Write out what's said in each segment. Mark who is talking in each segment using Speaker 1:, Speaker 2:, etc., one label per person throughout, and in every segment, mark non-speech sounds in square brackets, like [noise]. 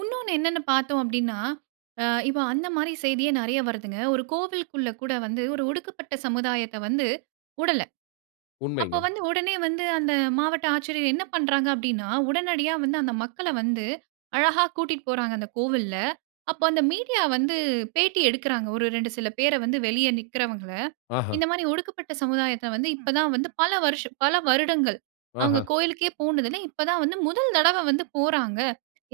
Speaker 1: உன்னோன்னு என்னன்னு பார்த்தோம் அப்டின்னா, அ இப்போ அந்த மாரி செய்தியே நெறைய வருதுங்க. ஒரு கோவிலுக்குள்ள கூட வந்து ஒரு ஒடுக்கப்பட்ட சமுதாயத்த வந்து வுடல. அப்ப
Speaker 2: உண்மைங்க.
Speaker 1: வந்து உடனே வந்து அந்த மாவட்ட ஆட்சியர் என்ன பண்றாங்க அப்படின்னா, உடனடியா வந்து அந்த மக்களை வந்து அழகா கூட்டிட்டு போறாங்க அந்த கோவில்ல. அப்போ, அந்த மீடியா வந்து பேட்டி எடுக்கிறாங்க, ஒரு 2 சில பேரை வந்து, வெளிய நிக்கிறவங்கள.
Speaker 2: ஆஹ.
Speaker 1: இந்த மாரி ஒடுக்கப்பட்ட சமுதாயத்தை வந்து, இப்ப தான் வந்து பல வருஷ பல வருடங்கள், அவங்க
Speaker 2: ஆஹ.
Speaker 1: கோயிலுக்கே போனது இல்ல, இப்ப தான் வந்து முதல் தடவ வந்து போறாங்க.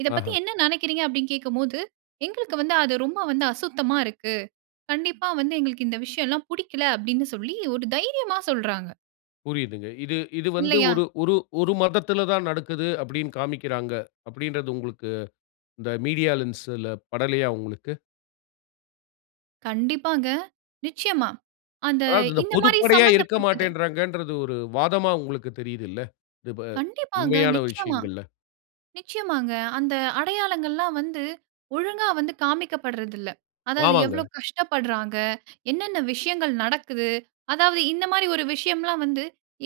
Speaker 1: "இத பத்தி
Speaker 2: ஆஹ.
Speaker 1: என்ன நினைக்கிறீங்க?" அப்டின்னு கேட்கும்போது, "எங்களுக்கு வந்து அது ரொம்ப வந்து அசுத்தமா இருக்கு. கண்டிப்பா வந்து எங்களுக்கு இந்த விஷயம்லாம் புடிக்கல" அப்டின்னு சொல்லி ஒரு தைரியமா சொல்றாங்க.
Speaker 2: புரியுதுங்க. இது இது வந்து
Speaker 1: இல்லையா?
Speaker 2: ஒரு ஒரு ஒரு மதத்துல தான் நடக்கிது அப்டின்னு காமிக்கிறாங்க, அப்டின்றது உங்களுக்கு இந்த மீடியா லென்ஸ்ல படலையா உங்களுக்கு.
Speaker 1: கண்டிப்பாங்க, நிச்சயமா. அந்த
Speaker 2: அதாவது இந்த
Speaker 1: இந்த மாரி
Speaker 2: பொதுப்படையா இருக்க
Speaker 1: சம்மந்தப்பட்டது.
Speaker 2: மாட்டேன்றாங்கன்றது ஒரு வாதமா உங்களுக்கு தெரியுதுல்ல, இது ப
Speaker 1: கண்டிப்பாங்க,
Speaker 2: உண்மையான
Speaker 1: நிச்சயமா.
Speaker 2: விஷயங்கள்ல?
Speaker 1: நிச்சயமாங்க அந்த அடையாளங்கள்லாம் வந்து ஒழுங்கா வந்து காமிக்கப்படுறதில்ல. அதாவது
Speaker 2: ஆமாங்க.
Speaker 1: எவ்வளவு கஷ்டப்படுறாங்க, என்னன்ன விஷயங்கள் நடக்குது, அதாவது இந்த மாரி ஒரு விஷயம்லாம் வந்து,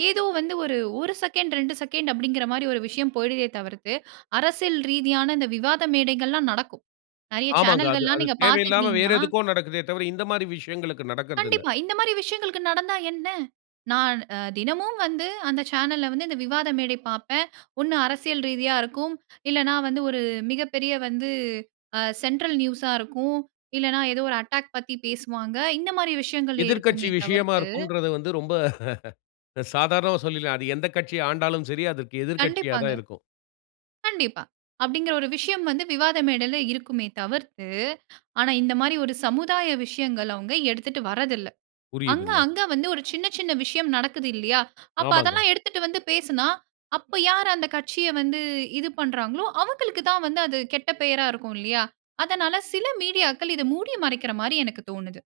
Speaker 1: ஏதோ வந்து ஒரு, 1 செகண்ட் 2 செகண்ட் அப்டிங்கிற மாரி ஒரு விஷயம் போய்டுதே தவிர்த்து, அரசியல் ரீதியான இந்த விவாத மேடைகள்லாம் நடக்கும். நெறைய
Speaker 2: ஆமாங்க. அது
Speaker 1: சேனல்கள்லாம்
Speaker 2: அது
Speaker 1: நீங்க
Speaker 2: தேவையில்லாம வேற
Speaker 1: பார்த்துக்கிட்டூங்கனா
Speaker 2: எதுக்கோ நடக்குதே தவிர, இந்த மாரி விஷயங்களுக்கு நடக்கறதில்ல.
Speaker 1: கண்டிப்பா, இந்த மாரி விஷயங்களுக்கு நடந்தா என்ன? நான் அ தினமும் வந்து அந்த சேனல்ல வந்து இந்த விவாத மேடை பார்ப்பேன். ஒண்ணு அரசியல் ரீதியா இருக்கும், இல்லைன்னா வந்து ஒரு மிகப்பெரிய வந்து அ சென்ட்ரல் நியூஸ்ஸா இருக்கும். இல்லைன்னா ஏதோ ஒரு அட்டாக் பத்தி பேசுவாங்க. இந்த மாரி விஷயங்களே
Speaker 2: எதிர்க்கட்சி
Speaker 1: இருக்குமே
Speaker 2: விஷயமா
Speaker 1: தவிர்த்து
Speaker 2: இருக்கும்றத வந்து ரொம்ப [chuckles] சாதாரணமா சொல்லிடலாம். அது எந்த கட்சி ஆண்டாலும் சரி, அதற்கு எதிர்க்கட்சியா
Speaker 1: கண்டிப்பாங்க,
Speaker 2: தான் இருக்கும்.
Speaker 1: கண்டிப்பா. அப்டிங்கற ஒரு விஷயம் வந்து விவாத மேடையில இருக்குமே தவிர்த்து, ஆனா இந்த மாரி ஒரு சமுதாய விஷயங்களை அவங்க எடுத்துட்டு வரதில்ல. அங்க
Speaker 2: புரியுதுங்க.
Speaker 1: அங்க வந்து ஒரு சின்ன சின்ன விஷயம் நடக்குது இல்லியா, அப்ப
Speaker 2: ஆமாங்க.
Speaker 1: அதெல்லாம் எடுத்துட்டு வந்து பேசுனா, அப்போ யார் அந்த கட்சியை வந்து இது பண்றாங்களோ, அவங்களுக்கு தான் வந்து அது கெட்ட பெயரா இருக்கும் இல்லியா. அதனால, சில மீடியாக்கள் இதை மூடி மறைக்கிற மாரி எனக்கு தோணுது.